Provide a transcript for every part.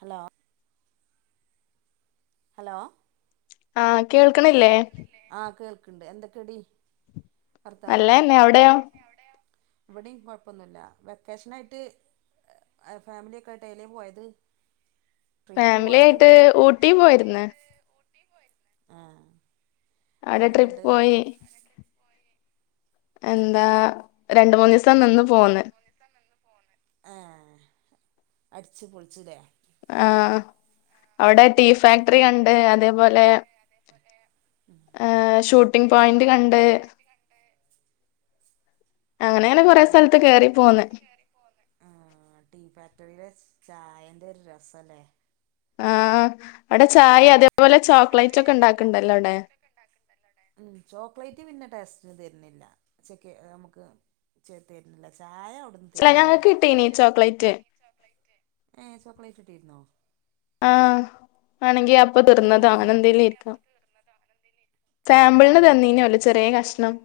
Hello hello ആ കേൾക്കണില്ലേ ണ്ട് എന്തൊക്കെടി നല്ലെന്നെ അവിടെയോ ഇവിടേം കോയിപ്പൊന്നുല്ല വെക്കേഷനായിട്ട് ഫാമിലിയൊക്കെ ആയിട്ട് ഏലെ പോയത് ട്രിപ്പ് ഫാമിലി പോയത് ആയിട്ട് ഊട്ടി പോയിരുന്ന് ആ അവിടെ ട്രിപ്പ് പോയി എന്താ രണ്ട് മൂന്ന് ദിവസം നിന്ന് പോന്ന് ആ അടിച്ച് പൊളിചൂല്ലേ ആ അവിടെ ടീ ഫാക്ടറി കണ്ട ണ്ട്‌ അതേപോലെ ശൂ പിൻപോയിന്റ് കണ്ട്‌ അങ്ങനെ അങ്ങനെ കൊറെ ടീ സ്ഥലത്ത് കേറി പോന്ന് ആഹ് ടീ ഫാക്ടറിയിലെ ചായന്റെ ഒരു രസല്ലേ ആഹ് അവിടെ ചായ അതെ തെപോലെ ചോക്ലേറ്റ് ഒക്കെ ഉണ്ടാക്കണ്ടല്ലോ അവിടെ തന്നില്ല ചെക്ക്നമുക്ക് തരില്ല ചായ അവിടുന്ന് ചില തരുന്നുണ്ട് ഞങ്ങൾക്ക് കിട്ടീന ചോക്ലേറ്റ് ഏ ചോക്ലേറ്റ് ഇട്ടിരുന്നോ ആ ആണെങ്കി അപ്പൊ തീർന്നത് ഞങ്ങൾക്ക് അവന തന്നിട്ടില്ല എന്തേല ഇരിക്കാം ഏഹ് സാമ്പിളിന് ഞങ്ങൾക്ക് തന്നീനല്ല തന്നിട്ടില്ല ചെറിയ കഷണം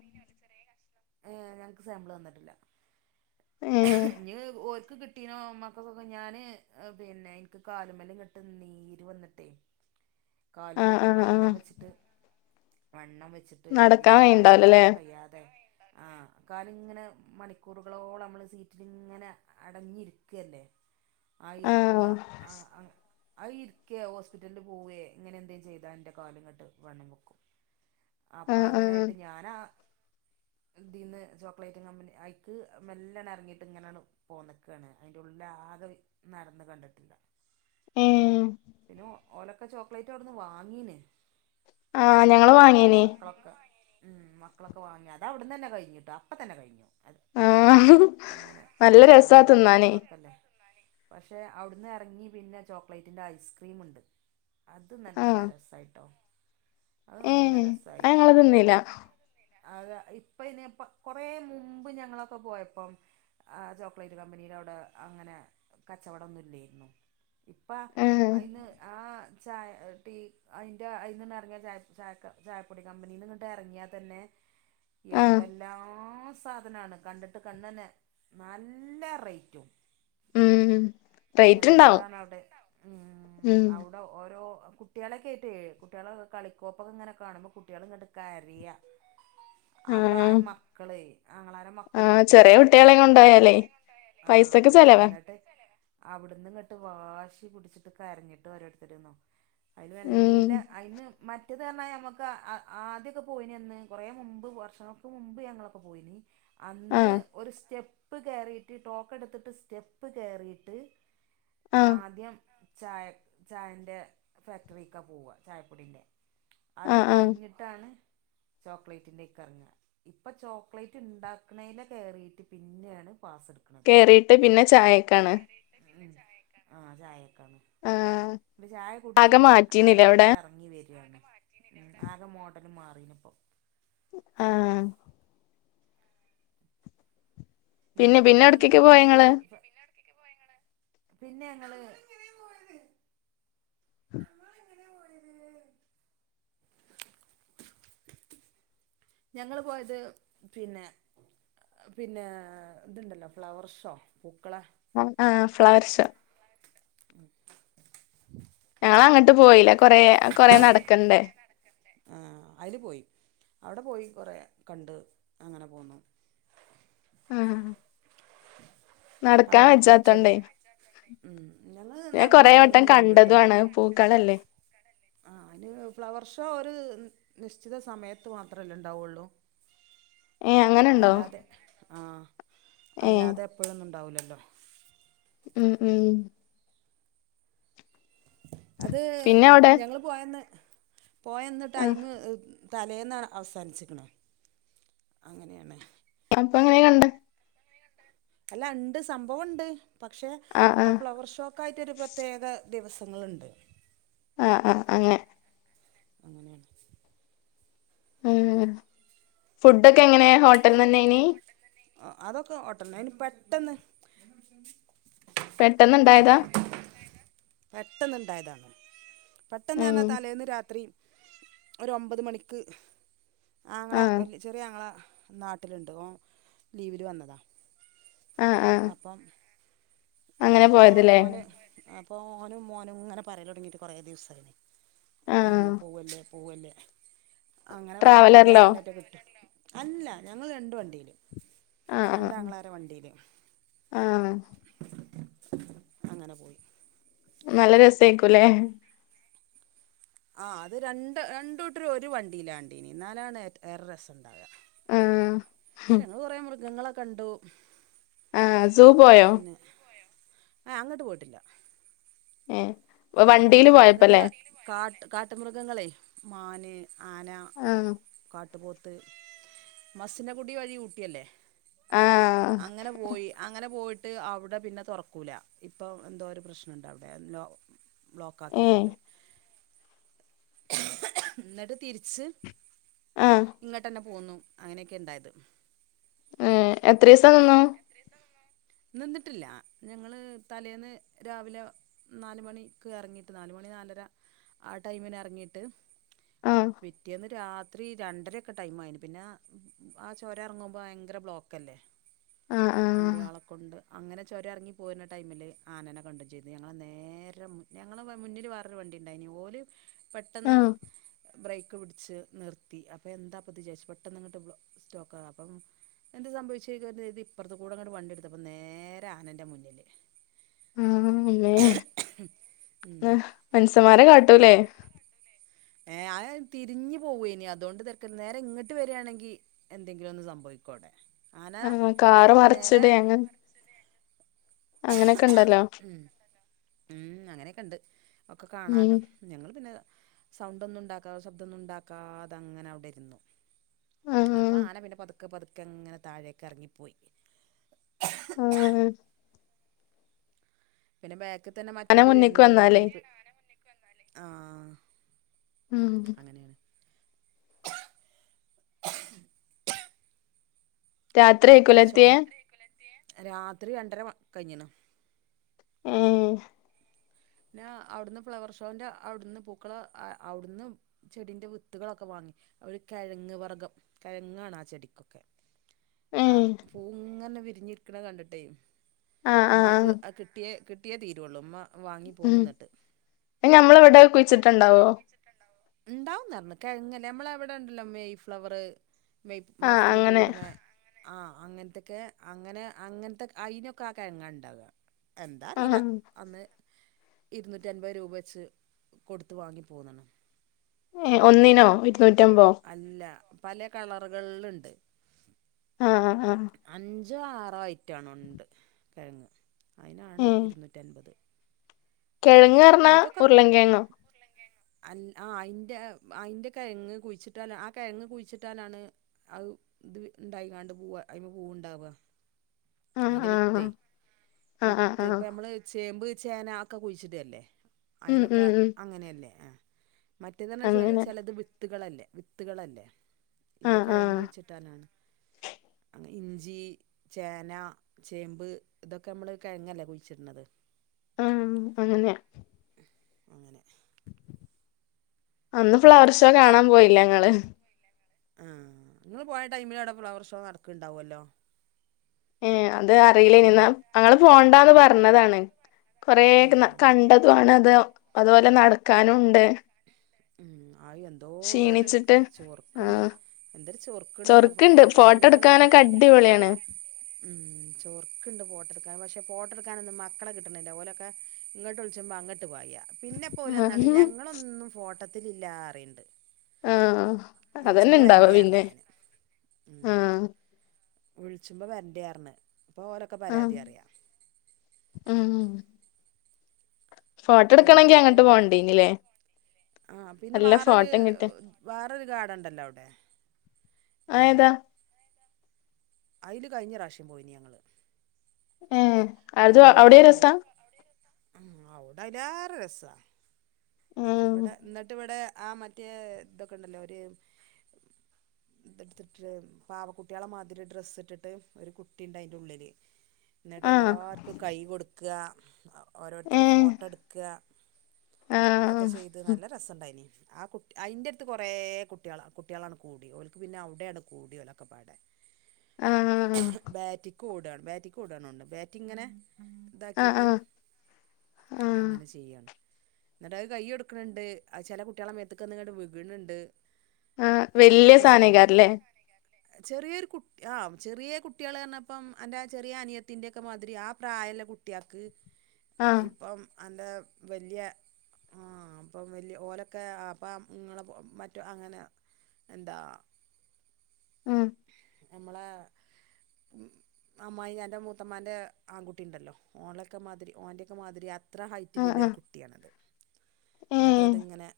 സാമ്പിൾ തന്നിട്ടില്ല ഏഹ് നീർ വോര് മക്ക് കിട്ടീനോ മക്കൊക്കെ ഞാന് പിന്നെ എനിക്ക് കാലുമല്ലും കട്ട് നീര് വന്നിട്ടെ കാലും ആഹ് കെട്ട് ആഹ് ആഹ് വണ്ണം വെച്ചിട്ട് വണ്ണം വച്ച്ട്ട് നടക്കാൻ പിന്നെ ഇൻക്ക് വഴിണ്ടാവൂലല്ലേ നട്ക്കാൻ കഴിയാതായി. ആ കാല് ഇങ്ങനെ മണിക്കൂറുകളോളം നമ്മള് സീറ്റ്ല് ങ്ങനെ അടഞ്ഞിരിക്കല്ലേ? ആഹ് ആയിര്ന്നാ അ ആ അയിര്ക്കെ ഓസ് പിറ്റല്ൽ പോവേ ഇങ്ങനെ എന്തേം ചെയ്താന്റെ കാല് ങ്ങട്ട് വണ്ണം വെക്കും. അപ്പ ആഹ് ആഹ് അങ്ങനായിട്ട് ഞാനാ ഇതീന്ന് ചോക്ലേറ്റ് കമ്പനി ഐക്ക് മെല്ലെണർങ്ങീട്ട് ഇങ്ങനാണ്ട് പോന്നക്കാണ്. അയ്ന്റെ ഉള്ള്ലാകെ നടന്ന് കണ്ട്ട്ടില്ല. ഏഹ് പിന്നോ ഓലൊക്കെ ചോക്ലേറ്റ് അവ്ടുന്ന് വാങ്ങീന്. ആഹ് ഞങ്ങള് വാങ്ങീനി. മ്. മക്കളൊക്കെ വാങ്ങ. അതവ്ടുന്നന്നെ കഴിഞ്ഞ്ട്ടോ. അപ്പം തന്നെ കഴിഞ്ഞു. അത് ആഹ് അങ്ങനെ നല്ല ആ രസാത്തിനന്നെ മക്കളൊക്കെല്ലേ പക്ഷെ അവിടുന്ന് എറങ്ങി പിന്നെ ചോക്ലേറ്റിന്റെ ഐസ്ക്രീം ഉണ്ട് അത് നല്ല രസായിട്ടോ ഏ അത് ഞങ്ങള് ത്തിന്നില്ല ഉം അത് ഇപ്പ ഇനിപ്പ കൊറ മുമ്പ് ഞങ്ങളൊക്കെ പോയപ്പം ആഹ് ചോക്ലേറ്റ് കമ്പനിടെ അവിടെ അങ്ങനെ കച്ചവടംന്നുംല്ലായിരുന്നു ഇപ്പ ഏഹ് അയിന്ന് ആഹ് ചായ ടീ അയിന്റെ അയിൽ നിന്ന് ഇറങ്ങിയ ചാ ചാകാ ചായപ്പൊടി കമ്പനിൽ നിന്നിട്ട് എറങ്ങിയാൽ തന്നെ ആഹ് എന്തെല്ലാം സാധനണ് കണ്ടിട്ട് കണ്ണനെ നല്ല റേറ്റും ഉ ഉം റേറ്റ് ഇണ്ടാവും എന്താണ് അവിടെ റേറ്റ് ഉണ്ടാവും ഉം അവിടെ ഓരോ കുട്ടികളെ കേറ്റെ ഏ കുട്ടികളെ കളിക്കോപ്പൊക്കെ ഇങ്ങനെ കാണുമ്പോ കുട്ടികളെങ്ങട്ട് കരെയ ആഹ് പ്രായം മക്കള് അങ്ങളാര മക്കള് ആഹ് ചെറിയ കുട്ടികളെ ചെറിയ കൊണ്ടോയാലേ കുട്ടികളെ കൊണ്ടോയാലേ പൈസക്ക് ആഹ് ചെലവാ പൈസക്ക് ചെലവ അന്നിട്ട് അവിടുന്ന് ഇങ്ങിട്ട് വാശി പിടിച്ചിട്ട് കരഞ്ഞിട്ട് ഓരോരുത്തരന്നോ അതിന് ഉം നല്ല അതിന് മ മറ്റേത് പറഞ്ഞാ ഞമുക്ക് ആദ്യൊക്കെ പോയിന് ന്ന് കുറേ മുമ്പ് വർഷങ്ങൾക്ക് മുമ്പ് ഞങ്ങളൊക്കെ പോയിന് അന്ന് ആഹ് ഒരു സ്റ്റെ സ്റ്റെപ്പ് കെറിയിട്ട് ടോക്ക് എടുത്തിട്ട് സ്റ്റെപ്പ് കെറിയിട്ട് ആഹ് ആദ്യം ചായ ചായൻ്റെ ഫാക്ടറിക്ക പോവ ചായപ്പൊടീൻ്റെ അത് ആഹ് ആഹ് കഴിഞ്ഞിട്ടാണ് ചോക്ലേറ്റിന്റെക്കെ ഇറങ്ങ ഇപ്പൊ ചോക്ലേറ്റ് ഇണ്ടാക്കണേന്റെ കേറിട്ട് പിന്നെയാണ് പാസ് എടുക്കുന്നത് കേറീട്ട് പിന്നെ ചായക്കാണ് ആ ചായക്ക് ആഹ് ഇപ്പൊ ചായ ആകെ കുടിച്ചിട്ട് അടി മാറ്റീനില്ലേ അവിടെ കൂടെ എറങ്ങി വര്യാണ് ആകെ മോഡല് മാറീനിപ്പൊ ആഹ് പിന്നെ നിങ്ങള് പിന്നെ നിങ്ങള് എങ്ങനെ എവിട്ക്കേക്കാ പോയെ പോയിനി അത് ഇങ്ങള് പിന്നെ ഞങ്ങള് ഞങ്ങള് പോയത് പിന്നെ പിന്നെ ഇതുണ്ടല്ലോ ഫ്ലവർ ഷോ പൂക്കള ആഹ് ആഹ് ഫ്ലവർഷോ ഞങ്ങള് അങ്ങട്ട് പോയില്ല കൊറെ കൊറെ നടക്കണ്ടേ കുറെ കണ്ട് അങ്ങനെ പോന്നു ആഹ് ആ നടക്കാൻ അവിടുത്തെ ഒച്ച ആടി വെജാത്തോണ്ടേ ഉം ഞങ്ങള് ഞാൻ നടന്ന് കൊറേ വട്ടം നടന്ന് കണ്ട്ട്ടോ കണ്ടതു ആണ് പൂക്കളല്ലേ ആ അ ഫ്ലവർ ഷോ ഒരു- നിശ്ചിത സമയത്ത് മാത്രല്ലേ ഉണ്ടാവുള്ളൂ ഏ അങ്ങനെണ്ടോ അല്ലാതെ ആ ഏ അല്ലാതെ എപ്പോഴൊന്നും ഉണ്ടാവൂലല്ലോ [unintelligible] ഉം ഉം അത് പിന്നെ അവിടെ ഞങ്ങള് പോയന്ന് പോയന്ന് ആ ടൈമ്- തലേന്നാണ് അവസാനിച്ചിക്കണേ അങ്ങനെയാണ് എപ്പ പോയി കണ്ട് അല്ല ഇണ്ട് സംഭവം ഒണ്ട് പക്ഷേ ആ ഫ്ലവർഷോക്കായിട്ടൊരു പ്രത്യേകത ദിവസങ്ങളുണ്ട് ആഹ ആഹ അങ്ങ അങ്ങനെ ഉം ഫുഡൊക്കെ എങ്ങനെ ഹോട്ടൽന്ന ന്നേനി ആ അതൊക്കെ ഓട്ടൽന്നെ അയിന് പെട്ടന്ന് പെട്ടെന്നിണ്ടായതാ? പെട്ടെന്ന് ഉണ്ടായതാ പെട്ടന്ന് ഉം തന്നെ തലേന്ന് രാത്രീ ഒരു ഒമ്പത് മണിക്ക് ആങ്ങള ആ വല്യ ചെറിയ ആങ്ങള നാട്ടിലുണ്ട് ഓ ലീവില് വന്നതാ ആ ആ അപ്പം അങ്ങനെ അപ്പോ പോയതല്ലേ ഓന് അ ഓനും മോനും ഇങ്ങന പറയുന്നു കൊറേ ദിവസായി ആ നമ്മള പോവുവല്ലേ പോവുവല്ലേ അങ്ങനെ പറഞ്ഞപ്പോ വല്യ ട്രാവലറിലോ ആങ്ങളേന്റെ കുട്ടി അല്ല ഞങ്ങള് രണ്ട് വണ്ടീല് ആ ആ രണ്ടാങ്ങളാര വണ്ടീല് ആ [inaudible] അങ്ങനെ പോയി നല്ല രസായിക്കൂല്ലേ ആ അത് രണ്ടൂട്ടര് ഒരു വണ്ടിലാണ് എന്നാലാണ് ഏറെ രസണ്ടാവുക ആ പക്ഷെങ്ങള് കുറേ മൃഗങ്ങള് കണ്ടു ആഹ സൂ പോയോ? പിന്നെ ആ അങ്ങട്ട് പോയിട്ടില്ല ഏഹ് അങ്ങട്ട് വണ്ടീല് പോയിട്ടില്ല പോയപ്പല്ലേ മൃഗങ്ങള് കാട്ട് കാട്ട്മൃഗങ്ങളെ മാന് ആന കാ ആഹ് കാട്ടുപോത്ത് മസ്സിനകുടി വഴി ഊട്ടിയല്ലേ? ആഹ് അങ്ങനെ പോയി അങ്ങനെ പോയിട്ട് ട്ട് അവിടെ പിന്നെ തൊറക്കൂല ഇപ്പൊ എന്തോ ഒരു പ്രശ്നുണ്ടവിടെ എന്തോ ബ്ലോക്ക് ഏഹ് ആക്കീട്ടുണ്ട് എന്നിട്ട് തിരിച്ച് ആഹ് ഇങ്ങോട്ടന്നെ പോന്നു അങ്ങനെക്കെണ്ടായത് ഉഏ എത്രസം നിന്നു നിന്നിട്ടില്ല ഞങ്ങള്തലേന്ന് രാവിലെ നാല്മണിക്ക് എറങ്ങിട്ട് നാലുമണി നാലര ആ ടൈമിന് എറങ്ങിട്ട് ആഹ് പിറ്റെന്ന് രാവിലെ രാത്രി രണ്ടരക്കെ ടൈം ആയിന്ന് പിന്നെ ആ ചോറുണ്ണുമ്പോൾ ഭയങ്കര ബ്ലോക്ക് അല്ലേ അ ആഹ കൊണ്ട് അങ്ങനെ ചൊരറങ്ങി പോര്ണ ടൈമില് ആനന കഡു ചെയ്ത് ഞങ്ങൾ നേരെ മുന്നേ ഞങ്ങളേ മുന്നില് വേറൊരു വണ്ടി ഉണ്ടായി പെട്ടെന്ന് ആഹ് ബ്രേക്ക് ക്കഒടിച്ച് നിർത്തി അപ്പ എന്ത പെട്ടെന്ന്ട്ട് സ്റ്റോ അപ്പ എന്ത സംഭവിച്ച ഇപ്പറ ണ്ടിെടു അതിപ്പം നേരെ ആനൻ്റെ മുന്നിൽ ആ അമ്മേ ഉം മനുഷന്മാരെ കാട് ട്ടുല്ലേ ഏ ആ തിരിഞ്ഞു പോവു ഇനി അതുകൊണ്ട് തെരക്ക നേരെ ഇങ്ങട്ട് വരിയാണെങ്കി എന്തെങ്കിലും ഒന്ന് സംഭവിക്കോടെ. ആ കാറ് മറച്ചിടെ അങ്ങ്. അങ്ങനെയൊക്കെ ഇണ്ടല്ലോ. മ് അങ്ങനെയൊക്കെ ഇണ്ട്. ഒക്കെ ഉം കാണാലോ ഞങ്ങള് പിന്നെ സൗണ്ടൊന്നും ഉണ്ടാക്കാതെ ശബ്ദം ഒന്നും ഉണ്ടാക്കാതെ അങ്ങനെ അവടെ ഇരുന്നു. ആഹ് അപ്പ ആന പിന്നെ പത് പതുക്കെ പതുക്കെ അങ്ങനെ താഴെക്ക് എറങ്ങിപ്പോയി. ആഹ് പിന്നെ ബാ ക്ക് തന്നെ ആന മറ്റൊല് മുന്നിക്ക് വരിനിണ്ട് അപ്പ വന്നാലേ ഒരു പേ [unintelligible] ആഹ മ് രത്രിയായിരുക്കല്ലേ അത് എത്തിയ? ചുമ രാത്രി രണ്ടര കഴിഞ്ഞീണു. ഉം പിന്നെ അവിടുന്ന് ഫ്ലവർ ഷോന്റെ അവിടുന്ന് പൂക്കള അ അവിടുന്ന് ചെടിന്റെ വിത്തുകളൊക്കെ വാങ്ങി, ഒരു കിഴങ്ങ് വർഗ്ഗം കിഴങ്ങാണ് ആ ചെടിക്കൊക്കെ. ആ ഏഹ് പൂഇങ്ങനെവിരി വിഞ്ഞിരിക്കണ കണ്ടിട്ടേ ആഹ് ആഹ് മ്മാക് ആഹ് അത് കിട്ടിയേ കി കിട്ടിയെ തീരുവൊള്ളു ഉമ്മ വ മ് നഞമ്മളവിട കുഴിച്ച ട്ടണ്ടാവോ? [inaudible] ഉണ്ടാവുന്നാർന്നു പറഞ്ഞ്, കിഴങ്ങല്ലേ നമ്മള വിടെണ്ടല്ലോ മെയ് ഫ്ലവറ്. മെയ് ആഹ് മാസത്തില് അങ്ങനെ പൂവിടണ ആഹ അങ്ങനത്തെക്കെ അങ്ങനെ അങ്ങനത്തെ അയിനൊക്കെ ആ കിഴങ്ങാ ഇണ്ടാവുക. എന്താ അറിയില്ല ആഹ് അന്ന്. ഇരുന്നൂറ്റി അൻപത് രൂപ വെച്ച് കൊടുത്തു വാങ്ങി. പോന്നണ് ഒന്നിനോ ഇ അല്ല. പല കളറുകളിൽ ആഹ് ആ ആഹ്. ഞ്ചോ ആറോ ആയിറ്റാണുണ്ട് കിഴങ്ങ് അയിനാണ് ഉം ഇരുന്നൂറ്റൻപത് കിഴങ്ങ് പറന്നാ ഉരുളങ്കിഴങ്ങോ അല്ല ആ അയിന്റെ അയിന്റെ കെഴങ്ങ് കുഴിച്ചിട്ടാലാ ആ കെഴങ്ങ് കുഴിച്ചിട്ടാലാണ് അത് ഇത് ഇണ്ടായി കണ്ട് പൂവ അതിമ്മെ പൂവുണ്ടാവുക ആഹ് അതിന്റെ ആഹ് വിത്തെ ആഹ് ആഹ് വിത്ത് ആഹ് ഇപ്പ നമ്മള് ചേമ്പ് ചേന ആക്കെ കുഴിച്ചിടുകല്ലേ ഉം അതിനൊക്കെ ഉം ഉം അങ്ങനെയല്ലേ മറ്റേതന്നെ ചെ അങ്ങനെ ചെലത് വിത്തുകളല്ലേ? വിത്തുകളല്ലേ? ഇത് ആഹ് കെഴങ്ങ് ആഹ് വെച്ചിട്ടാണോ? ഇഞ്ചി, ചേന, ചേമ്പ് ഇതൊക്കെ നമ്മള് കെഴങ്ങല്ലേ കുഴിച്ചിടണത്? ആഹ് അങ്ങനെയാ? അങ്ങനെ. [unintelligible] ഫ്ലവർ ഷോ ആ കാണാൻ പോയില്ലെങ്ങള്? ആഹ് ഇങ്ങള് പോയ ടൈമില് അവിടെ ഫ്ലവർ ഷോ നടക്കുണ്ടാവല്ലോ. ആഹ് എന്താ അറിയില്ല ഇയിനിന്നും. ഞങ്ങള് പോണ്ടാന്ന് പറ പറഞ്ഞതാണ്. കൊറേ ആഹ് കണ്ടതും ആണത്. അതുപോലെ നടക്കാനും ഒണ്ട്. ഉം ആയി എന്തോ ഒരു ചൊറുക്കുണ്ട്. ആഹ് എന്തരു ചൊറുക്കുണ്ടെന്നാ ചൊറുക്കുണ്ട് ഫോട്ടോ പൂക്കളിങ്ങനെ കാ. എടുക്കാനൊക്കെ ഫോട്ടോ അടിപൊളിയാണ് എടുക്കാനൊക്കെ അടിപൊളിയാണ്. മ്ഹ് ചൊറുക്കുണ്ട് പോട്ടോയെടുക്കാൻ. പക്ഷേ പോട്ടോ എടുക്കാനൊന്നും മക്കളെ കിട്ടണില്ല. ഓലൊക്കെ ഇങ്ങട്ട വിളിച്ചുമ്പം അങ്ങോട്ട് പാരാ. പിന്നെ പോലെ ആഹ് എന്നാണ് ഞങ്ങളൊന്നും ഓട്ടത്തിലില്ലാ അറിയെണ്ട് ആഹ് അതല്ലെ ഇണ്ടാവ പർഞ്ഞ് പിന്നെ ഞാന് ഉം ആഹ് വിളിച്ചുമ്പോ വരണ്ടെ ആർന്ന്. ഓലക്കെ ആഹ് പരാതി അറിയാം ഉം ഫോട്ടോ പിന്നെ എടുക്കണെങ്കി എന്തൊക്കെയാ? അങ്ങട്ട് പോണ്ടീനില്ലേ ആഹ് പിന്നെ നല്ല വാറൊരു ഫോട്ടം കിട്ടി വേറോരു ഗാഡൊണ്ടല്ലോ അവിടെ? ആ എന്താ? ഏതാ അതില് കഴിഞ്ഞ പ്രാവശ്യം പോയിന് ഞങ്ങള്. ഏഹ് അതും അവിടെയും രസാ ഉം അവിട അയിലേറ രസാ ഉം ഇവിട എന്നിട്ട് ഇവിടേ ആ മറ്റേ ഇതൊക്കെ ഇണ്ടല്ലോ ഒരു ഇതുടുത്തിട്ട് പാവക്കുട്ടികളെ മാതിരി ഡ്രസ്സ് ഇട്ടിട്ട് ഒരു കുട്ടിയുണ്ട് അതിന്റെ ഉള്ളില് എന്നിട്ട് ആ എല്ലാർക്കും കൈ കൊടു ക്ക് ഓരോരുത്തർ ഏ ഫോട്ടോ എടുക്കാ ആ ഒക്കെ ചെയ്ത് നല്ല രസംണ്ടായിന് ആ കുട്ടി അയിന്റെ അടുത്ത് കുറെ കുട്ടികള കുട്ടികളാണ് കൂടിയോഓലക്ക് പിന്നെ അവിടെയാണ് കൂടിയോഓലൊക്കെ പാട ആ ബാറ്റി കൂടാണ് ബാറ്റി കൂടാനുണ്ട് ബാറ്റി ഇങ്ങനെ ആ ഇതാക്കിട്ട് ആ ആ അങ്ങനെ ചെയ്യാണ് എന്നിട്ട അത് കയ്യ കൊടുക്കുന്നുണ്ട് ആ ചില കുട്ടികളെ മേത്തേക്ക്വന്നങ്ങട് വീഴ്നുണ്ട് ആഹ വല്യ [unintelligible] ചെറിയൊരു കു ആ ചെറിയ കുട്ടികള് എന്നപ്പം എന്റെ ചെറിയ അനിയത്തിനന്റൊക്കെ മാതിരി ആ പ്രായല്ല കുട്ടികൾക്ക് ആ ഇപ്പം അൻ്റെ വലിയ ആ അപ്പം വലിയ ഓലൊക്കെ അപ്പം നിങ്ങൾ മറ്റ അങ്ങനെ എന്താ ഉം നമ്മളെ അമ്മായിയും എൻ്റെ മൂത്തമ്മ്മാൻ്റെ ആൺകുട്ടിയുഉണ്ടല്ലോ ഓനൊക്കെ മാതിരി ഓന്റൊക്കെ മാതിരി എത്ര ആ ഹൈറ്റിൽ ആ ലുള്ളരു കുട്ടിയാണത് എന്നിട്ട് അതിങ്ങനെ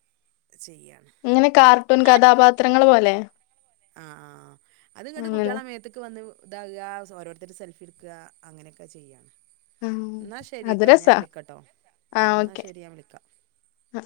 ചെയ്യാണ് അങ്ങനെ കാർട്ടൂൺ കഥാപാത്രങ്ങൾ പോല ല്ലെ ആഹ ആഹ അത് ങ്ങെട്ട് കുട്ട്യളെ മേത്ത്ക്ക് വന്ന് ഇതാ ആ ഓരോരുത്തര് സെൽഫി എടുക്കാ അങ്ങനെയൊക്കെ ചെയ്യാ ആ എന്നാ അത് ശരിട്ടോ ഞാൻ രസാ വിളിക്കട്ടോ ആ ഉ എന്നാ ഓക്കെ ശരി ഞാൻ വിളിക്കാം ആ